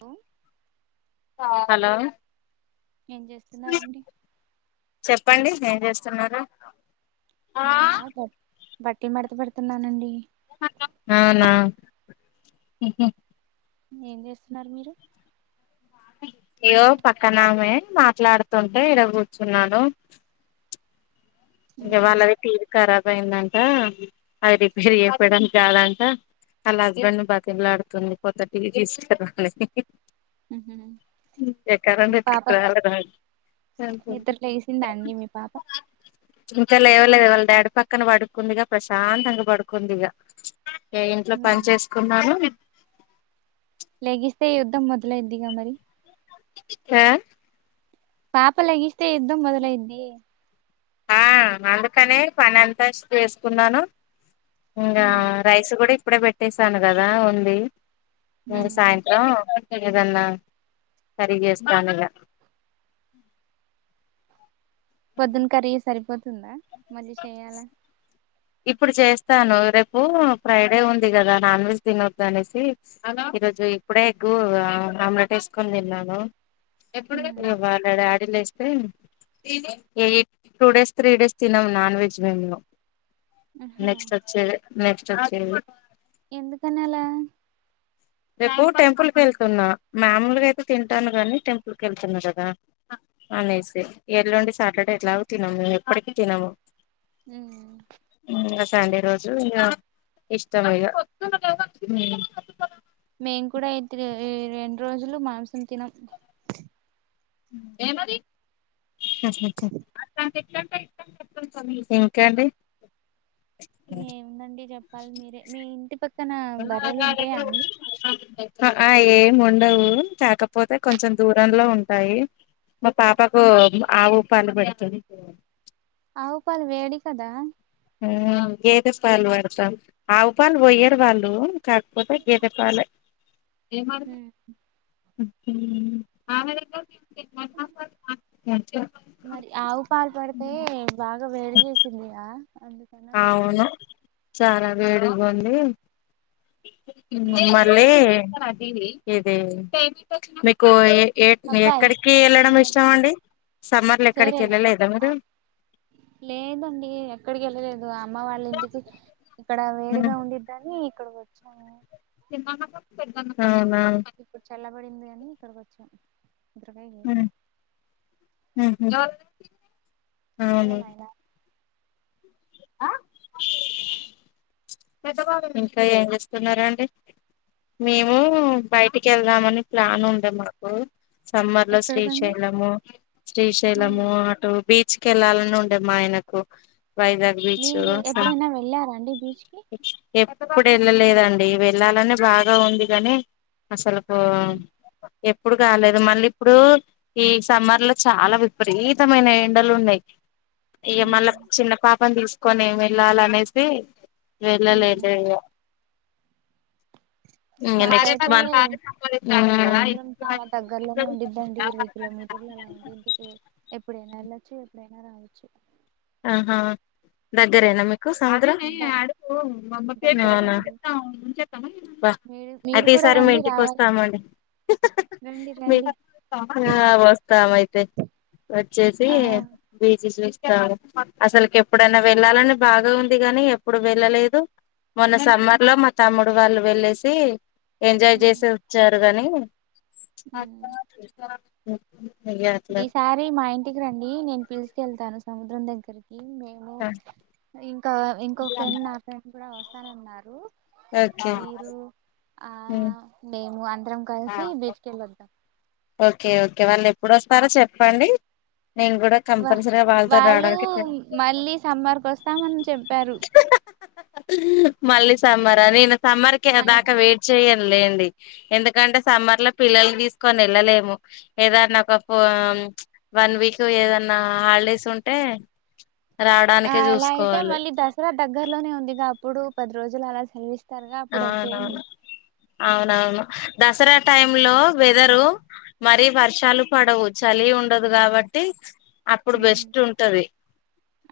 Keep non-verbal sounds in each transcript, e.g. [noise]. Hello hello ఏం చేస్తున్నారండి చెప్పండి ఏం చేస్తున్నారు నేనా బ బట్టలు మడత పెడుతున్నానండి అవునా ఉహు ఏం చేస్తున్నారు మీరు అయ్యో పక్కనమే మాట్లాడుతుంటే ఇడ కూర్చున్నాను ఇంకా వాళ్ళది టీవీ కరాబ్ అయిందంట అవి రిపేర్ చెపియడానికి కాదంట వాళ్ళ హస్బెండ్ ని బతిమీలాడుతుందీ కొత్త టివి తీసుకురా అని మీ పాప [unintelligible] నిద్ర లేసిందా అండి మీ పాప ఇంకా లేవలేదు వాళ్ళ డాడీ పక్కన పడుకుంది గా ప్రశాంతంగా పడుకుంది ఇగ ఏ ఇంట్లో పని ఉమ్. చేసుకున్నాను లెగిస్తే యుద్ధం మొదలైద్దిగా మరి ఆ పాప లేగిస్తే యుద్ధం మొదలైద్ది ఆ అందుకనే పని అంతా చేసుకున్నాను ఇంకా ఉమ్, రైస్ కూడా ఇప్పుడే పెట్టేసాను కదా ఉంది ఇంగ ఉమ్. సాయంత్రం ఏదన్నా కర్రి చేసుకోవాలి ఇగ పొద్దున కర్రీ సరిపోతుందా మళ్ళీ చెయ్యాలా ఇప్పుడు చేస్తాను రేపు ఫ్రైడే ఉంది కదా నాన్ వెజ్ తినొద్దు అనేసి ఈరోజు ఇప్పుడే ఎగ్ ఆమ్లెట్ వేసుకొని తిన్నాను ఇగ ఉమ్, వాళ్ళ డాడీ లేసి eight two days three days తినము నాన్ వెజ్ మేము ఆహా నెక్స్ట్ వచ్చేదే నెక్స్ట్ వచ్చేదే ఎందుకని అలా రేపు టెంపుల్ వెళ్తున్నా మాముూలుగా అయితే తింటాను గానీ టెంపుల్ కి వెళ్తున్నా కదా అనేసి ఎల్లుండి సాటర్డే ఎట్లాగో తినము మేము ఎప్పటికి తినము ఊ ఇంగ సండే రోజు ఇంగ ఇష్టం ఇగ హు మేము కూడా అయితే ఈ రెండు రోజులు మాంసం తినం ఏమది ఇంకేంటి ఏముందండి చెప్పాలి మీరే మీ ఇంటి పక్క [unintelligible] ఆ ఆ ఏం ఉండవు కాకపోతే కొంచెం దూరంలో ఉంటాయి మా పాపకు ఆవు పాలు పెడుతుంది అవు పాలు వేడి కదా ఊ గేదె పాలు పాడుతాం ఆవు పాలు పోయ్యారు వాళ్ళు కాకపోతే గేదె పాలు ఉ ఉహు [inaudible] మరి ఆవు పాలు పడితే బాగా వేడి చేసిందిగా అందుకనీ అడుగుతున్న అవును చాలా వేడిగా ఉంది ఊ మరీ ఇది మీకు ఏ ఏ అబ్బాయి ఎక్కడికి వెళ్ళడం ఇష్టం మున్నబ్బాయి అండి సమ్మర్ లో ఎక్కడికి సేరేలే వెళ్ళలేదా మీరు లేదండి ఎక్కడికి వెళ్ళలేదు అమ్మ వాళ్ళ ఇంటికి ఇక్కడ వేడిగా ఉండిద్దని ఇక్కడకు వచ్చినాము అవును ఇప్పుడు చల్లబడింది అని ఇక్కడికి వచ్చాం [inaudible] ఉహు సరలయలా ఆ ఇంకా ఏం చేస్తున్నారాండి మేము బటికి వెళ్దామని ప్లాన్ ఉండే మాకు సమ్మర్ లో ఎక్కడికండి శ్రీశైలము శ్రీశైలము అటు బీచ్ బీచ్కి వెళ్ళాలని ఉండే మా ఆయనకు వైజాగ్ బీచ్ మీరు స ఎప్పుడైనా వెళ్ళారా అండి బీచ్కి ఎప్పుడు వెళ్ళలేదండి వెళ్ళాలని బాగా ఉంది గానీ అసలుకు ఎప్పుడు కాలేదు మళ్ళీ ఇప్పుడు ఈ సమ్మర్ లో చాలా విపరీతమైన ఎండలు ఉన్నాయి ఇగ మళ్ళ చిన్న పాప నీ తీసుకొని ఏమి వెళ్ళాల అనేసి వెళ్ళ లేదు ఇగ ఇంగ నెక్స్ట్ మాకైతే మంత్ సముద్రం చాలా దగ్గరలోనే ఉండిద్దండి ఇరవై కిలోమీటర్లలా ఉండిద్ది కి ఎప్పుడనాళచ్చ ఎప్పుడన్న రాచ్చు ఆహా దగ్గరే న మీ కు సముద్రం ద అవునా దగ్గరేనండి బా మీరు మీరు అయితే ఇస్ కూడా సరే మీ రండి ఇంటికి రావాలి వస్తామండి రండి రండి ఆ వస్తాం అయితే వచ్చేసి ఆ బీచ్ చూస్ అసలుకి ఎప్పుడైనా వెళ్ళాలని బాగా ఉంది గాని ఎప్పుడు వెళ్ళలేదు మొన్న సమ్మర్ లో మా తమ్ముడు వాళ్ళు వెళ్ళేసి ఎంజాయ్ చేసి ఉమ్, వచ్చారు కానీ ఉమ్. ఈసారి మా ఇంటికి రండి నేను పిలుసుెళ్తాను సముద్రం దగ్గర కి ఉ మేము ఇంకా ఇంకో ఫ్రెండ్ నా ఫ్రెండ్ కూడా వస్తానన్నారు ఓకే మీరు ఆ మేము అందరం కలిసి బీచ్ కి వెళ్లొద్దాం ఓకే ఓకే వాళ్ళు ఎప్పుడు వస్తారో చెప్పండి నేను కూడా వా కంపల్సరరిగా వాళ్ళతో వాళ్ళు రాడానికి ట్రై మళ్ళీ సమ్మర్కి వస్తామని చెప్పారు మళ్ళీ సమ్మరా నేను సమ్మర్ కె ఆ దాక ఇప్పుడు వెయిట్ చెయన్ లేండి ఎందుకంటే సమ్మర్ లో పిల్లలు తీసుకోనీ వెళ్ళలేము ఏదన్నా ఒక ఫో వన్ వీక్ ఏదన్నా హాలిడేస్ ఉంటే ఆ రావడానికే అలా అయితే చూసుకోవాలి మళ్ళీ దసరా దగ్గర్లోనే ఉందిగా అప్పుడు పది రోజులు అలా సెలవిస్ అవునవును అవునవును దసరా టైమ్ లో వెదరు మరి వర్షాలు పడవు చలి ఉండదు కాబట్టి అప్పుడు ఉమ్ బెస్ట్ ఉంటది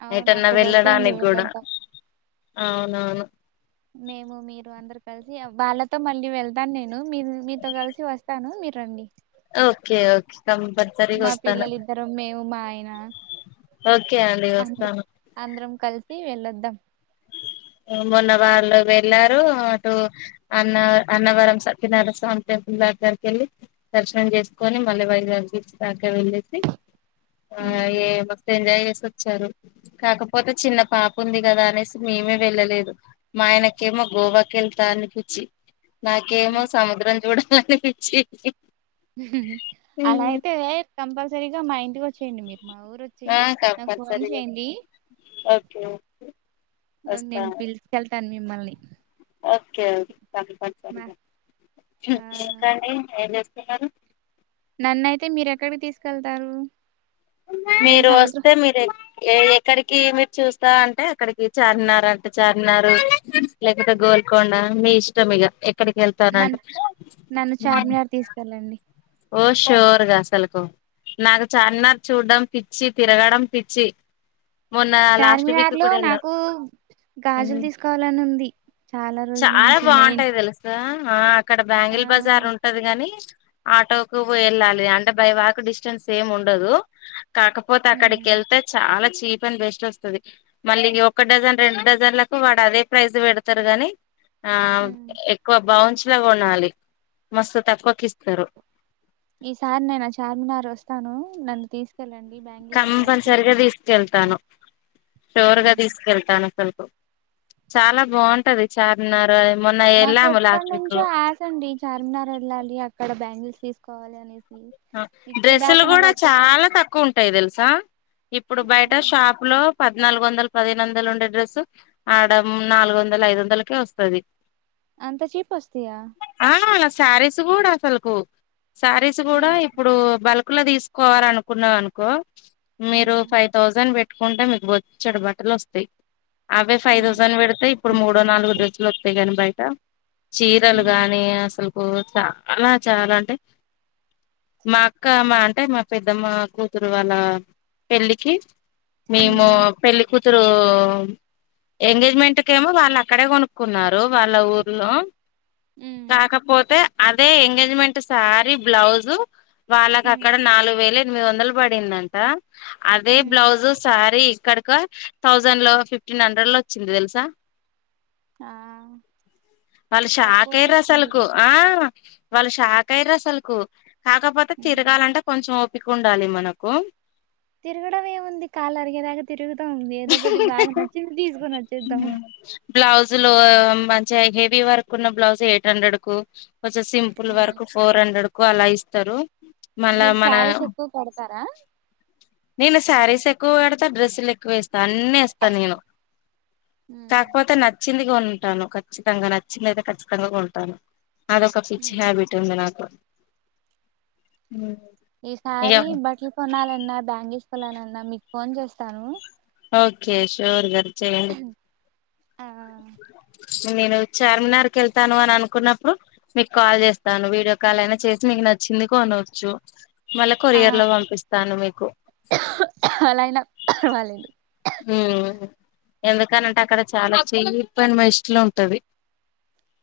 అవును ఎటన్నా అప్పుడు వచ్చేయండి వెళ్ళడానికి గూడా వెళ్ళొద్దాం అవునవును మేము మీరు అందరు కలిసి వాళ్ళతో మళ్ళీ వెళ్తాను నేను మీ మీతో కలిసి వస్తాను మీరు రండి ఓకే ఓకే కంపల్సరీగా మా వస్తాను పిల్లలు ఇద్దరం మేము మా ఆయన ఓకే అండి అందు వస్తాను అందరం కలిసి వెళ్ళొద్దాం మొన్న వాళ్ళు వెళ్ళారు అటు అన్న అన్నవరం సత్యనారాయ స్వామి టెంపుల్ దగ్గరికి వెళ్ళి దర్శనం చేసుకొని మళ్ళీ వైజాగ్ బీచ్ దాకా వెళ్ళేసి ఆ ఏ ఉమ్, మస్తు ఎంజాయ్ చేసి వచ్చారు కాకపోతే చిన్న పాపపూఉంది కదా అనేసి మేమే వెళ్ళలేదు మా ఆయనకేమో గోవాకి వెళ్తా అనిపించి నాకేమో ఉమ్. సముద్రం చూడాలనిపించి అలా అయితే కంపల్సరీగా మా ఇంటికి వచ్చేయండి మీరు మా ఊరు వచ్చి ఆ నాకు ఫోన్ కంపల్సరిగా చేయండి ఓకే ఓకే ఓ నేను పిలుచకెళ్తాను మిమ్మల్ని ఓకే ఓకే మా కంపల్సరిగా ఆ ఇంకా అండి ఏం చేస్తున్నారు నన్నయితే మీర ఎక్కడికి తీసుకెళ్తారు నేను మీరు సముద్రం వస్తే మీరు ఏ క్ ఏఏ క్కడికి మీరు చూస్తా అంటే అక్కడికి చార్ినార్ అంటే చార్ినార్ లేకపోతే గోల్కొండ మీ ఇష్టం ఇగ నన్ ఎక్కడికేళ్తారంటే నన్ను మ్ చార్మినార్ తీసుకెళ్ళండి ఓ ష్యూర్ గా అసలుకు నాకు చార్మినార్ చూడ్డం పిచ్చి తిరగడం పిచ్చి మొన్న లాస్ట్ వీక్ చార్మివార్ లో కూడా నాకు వెళ్ళాం గాజులు తీసుకోవాలని ఉంది చాలా రోజుల చాలా నుంచి నేను బాగుంటాయి తెలుసా ఆ అక్కడ ఆ బ్యాంగిల్ బజార్ ఉంటది గాని ఆటోకు వెళ్ళాలి అంటే బై వాక్ డిస్టెన్స్ ఏం ఉండదు కాకపోతే హ్మ్ అక్కడికేళ్తే చాలా చి చీప్ అండ్ బెస్ట్ వస్తది మళ్ళీ ఒక డజన్ రెండు డజన్లకు వాడు అదే ప్రైస్ పెడుతడు గాని ఆ ఎక్కువ బావుంచ్ ట్లా కొనాలి మస్తు తక్కువకిస్తారు ఈసారి నేను ఆ చార్మినార్ ఒస్తాను నన్ను తీస్ కంపల్సరిగా తీసుకెళ్తాను షోర్ గా ఉమ్. తీసుకెళ్తాను అసల్ చాలా బాగుంటది చార్మినార్ మొన్న నాకు వెళ్ళాము లాస్ట్ వీక్ లో ఎప్పనుంచో ఆశ అండి చార్మినార్ వెళ్ళాలి అక్కడ బ్యాంగిల్స్ తీసుకోవాలి అనే డ్రెస్సులు కూడా చాలా తక్కువ ఉంటాయి తెలుసా ఇప్పుడు బయట ఆహా. షాపు లో పద్నాలుగు వందలు పదిహేను వందలు ఉండే డ్రెస్సు ఆడ నాలుగు వందల ఐదు వందలకే వస్తది అంత చీపోస్తయా సారిీస్ కూడా అసలు కు సారిీస్ కూడా హ్మ్ ఇప్పుడు బల్క్ లో తీసుకోవాల అనుకున్నాం అనుకో మీరు హ్మ్ ఫైవ్ థౌజండ్ పెట్ ట్కుంటే మీకు బొచ్చెడు బట్టలోస్తాయ్ అవే ఫైవ్ థౌజండ్ హ్మ్ పెడితేా ఇప్పుడు మూడో నాలుగు డ్రెసులోస్తాయ్ గనీ బయట చీరలు గానీ అసలుకు చాలా చాలా అంటే మా అక్క మ అంటే మా పెద్దమ్మ కూతురు వాళ్ళ పెళ్ళికి మేము హ్మ్ పెళ్లిికుతురు ఎంగేజ్మెంట్ కేమో వాళ్ళు అక్కడే కొనుక్కున్నారు వాళ్ళ ఊర్లో హ్మ్ కాకపోతే అదే ఎంగేజ్మెంట్ సారీ బ్లౌజు వాళ్ళకి అక్కడ హ్మ్ నాలుగు వేల ఎనిమిది వందలు పడిందంట అదే బ్లౌజు శారీ ఇక్ ఇక్కడకో థౌజండ్ లో ఫిఫ్టీన్ హండ్రెడ్ లో వచ్చింది తెలుసా ఆ వాళ్ళు షాక్ తక్కువలో అయిర్రు అసలుకు వచ్చిందిగా ఆ వాళ్ళు షాక్ అయిర్రాసలుకు కాకపోతే హ్మ్ తిరగాంటే కొంచెం ఒ పీకుండాలి మనకు తిరగడం ఏముంది కాలు అరిగేదాకా తిరుగు వచ్చేద్దాం బ్లాౌజ్ లో మంచిగ హెవీ వరకు ఉన్న బ్లౌజ్ ఎయిట్ హండ్రెడ్ కు కొంచెం సింపుల్ హ్మ్ వరకు ఫోర్ హండ్రెడ్ క్కు అలా ఇస్తారు మళ్ళా మీరు మన శారీస్ ఎక్కువ కడుతారా నేను శారీస్ ఎక్కువ కడుతా డ్రెస్సులేక్కువ వేస్తా అన్ని వేస్తా నేను హ్మ్ కాకపోతే నచ్చింది కొంటాను ఖచ్చితంగా నచ్చింది అయితే ఖచ్చితంగా కొంటాను అదొక పిచ్చి హ్యాబిట్ ఉంది నాకు ఇక ఈసారి బట్టలు కొనాలన్నా బ్యాంగీస్ కొనాలన్నా మీకు ఫోన్ చేస్తాను ఓకే ష్యూర్ గ చెయండి ఆ నేను చార్మినార్ కేళ్తాను అని అనుకున్నప్పుడు మీకు కాల్ చేస్తాను వీడియో కాల్ అయినా చేసిి మీకు నచ్చింది కొనోచ్చు మళ్ళా కొరియర్ ఆహా, లో పంపిస్తాను మీకు అలా అయినా పర్వాలేదు మ్ ఎందుకనంటే అక్కడ చాలా చేయపోయిన మయిష్ట్ లో ఉంటది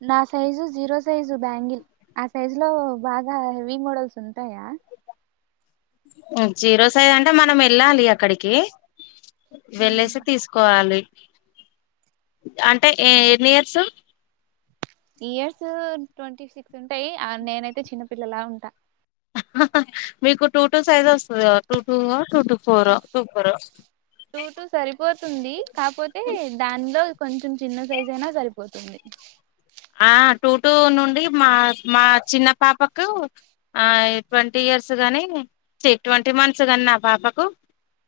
నా సైజు జీరో సైజు బ్యాంగిల్ ఆ సైజు లో బాగా హెవీ మోడల్స్ ఉంటాయా జీరో సైజ్ అంటే మనం వెళ్ళాలి అక్కడికి హ్మ్ వెళ్ళసి తీసుకోవాలి అంటే ఎన్ని ఇయర్సు ఇయర్స్ ట్వంటీ సిక్స్ ఉంటాయి నేనైతే చిన్నపిల్లలా ఉంటా మీకు టూ టూ సైజ్ వస్తది గావ టూ టూ వో టూ టూ ఫోరో టూ ఫోరో టూ టూ సరిపోతుంది కాకపోతే దానిలో కొంచెం చిన్న సైజ్ అయినా సరిపోతుంది ఆ టూ టూ నుండి మా మా చిన్న పాపకు ఆ ట్వంటీ ఇయర్స్ గాని ఛీ ట్వంటీ మంత్స్ గాని నా పాపకు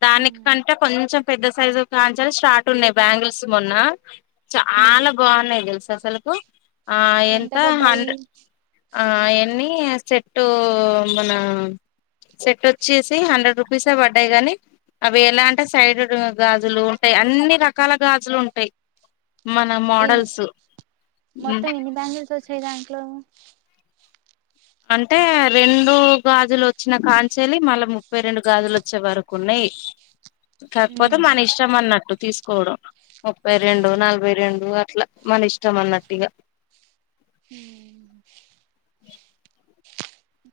దాని కంటే కొంచెం పెద్ద సైజు కాంచెల స్టార్ట్ ఉన్నాయి బ్యాంగిల్స్ మొన్న చాలా బావున్నాయి తెలుసా అసలుకు ఆ ఎంత హండ్రె ఆ ఎన్ని సెటూ మన సెట్ వచ్చేసి హండ్రెడ్ రూపీసే పడ్డాయి గాని అవి ఎలా అంటే సైడ్ గాజులు ఉంటాయి అన్ని రకాల గాజులు ఉంటాయి మన ఏ మోడల్స్ ఉమ్ మొత్తం ఇన్ని బ్యాంకుల్స్ వచ్చాయి దాంట్లో అంటే రెండు గాజులు వచ్చిన కాంచెలి మళ్ళా ముప్పై రెండు గాజులు వచ్చే వరకు ఉన్నాయి కాకపోతే మన ఇష్టం అన్నట్టు తీసుకోవడం ముప్పై రెండు అదే నలభై రెండు అట్లా మన ఇష్టం అన్నట్టు ఇగ హ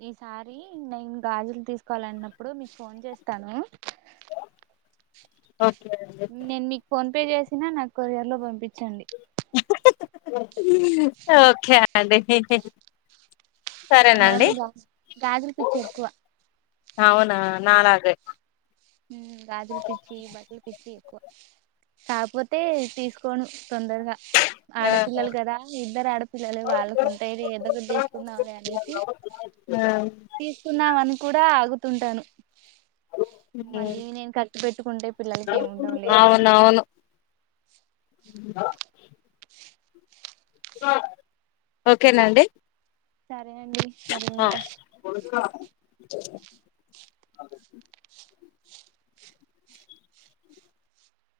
ఈసారి నేను గాజులు తీసుకోవలన్నప్పుడు మీకు ఫోన్ చేస్తాను ఓకే అండి నేను మీకు ఫోన్ పే చేసినా నాకు కొరియర్ లో పంపించండి ఓకే అండి సరేనండి నాకు గాజుల పిచ్చి ఎక్కువ అవునా నాలగే గాజుల పిచ్చి బట్టల పిచ్చి ఎక్కువ కాపోతే తీసుకోను తొందరగా ఆహా ఆడపిల్లలు కదా ఇద్దరు ఆడపిల్లలు వాళ్ళకు ఉంటయ్ ఎదో ఒకటి తీసుకుందాంలే తీసుకుందాం అని కూడా ఆగుతుంటాను మళ్ళీ నేను ఖర్చు పెట్టుకుంటే పిల్లలకి ఏముండవులే అని జే అవునవును ఆ ఓకేన అండి సరే అండి మరి అ ఉంటా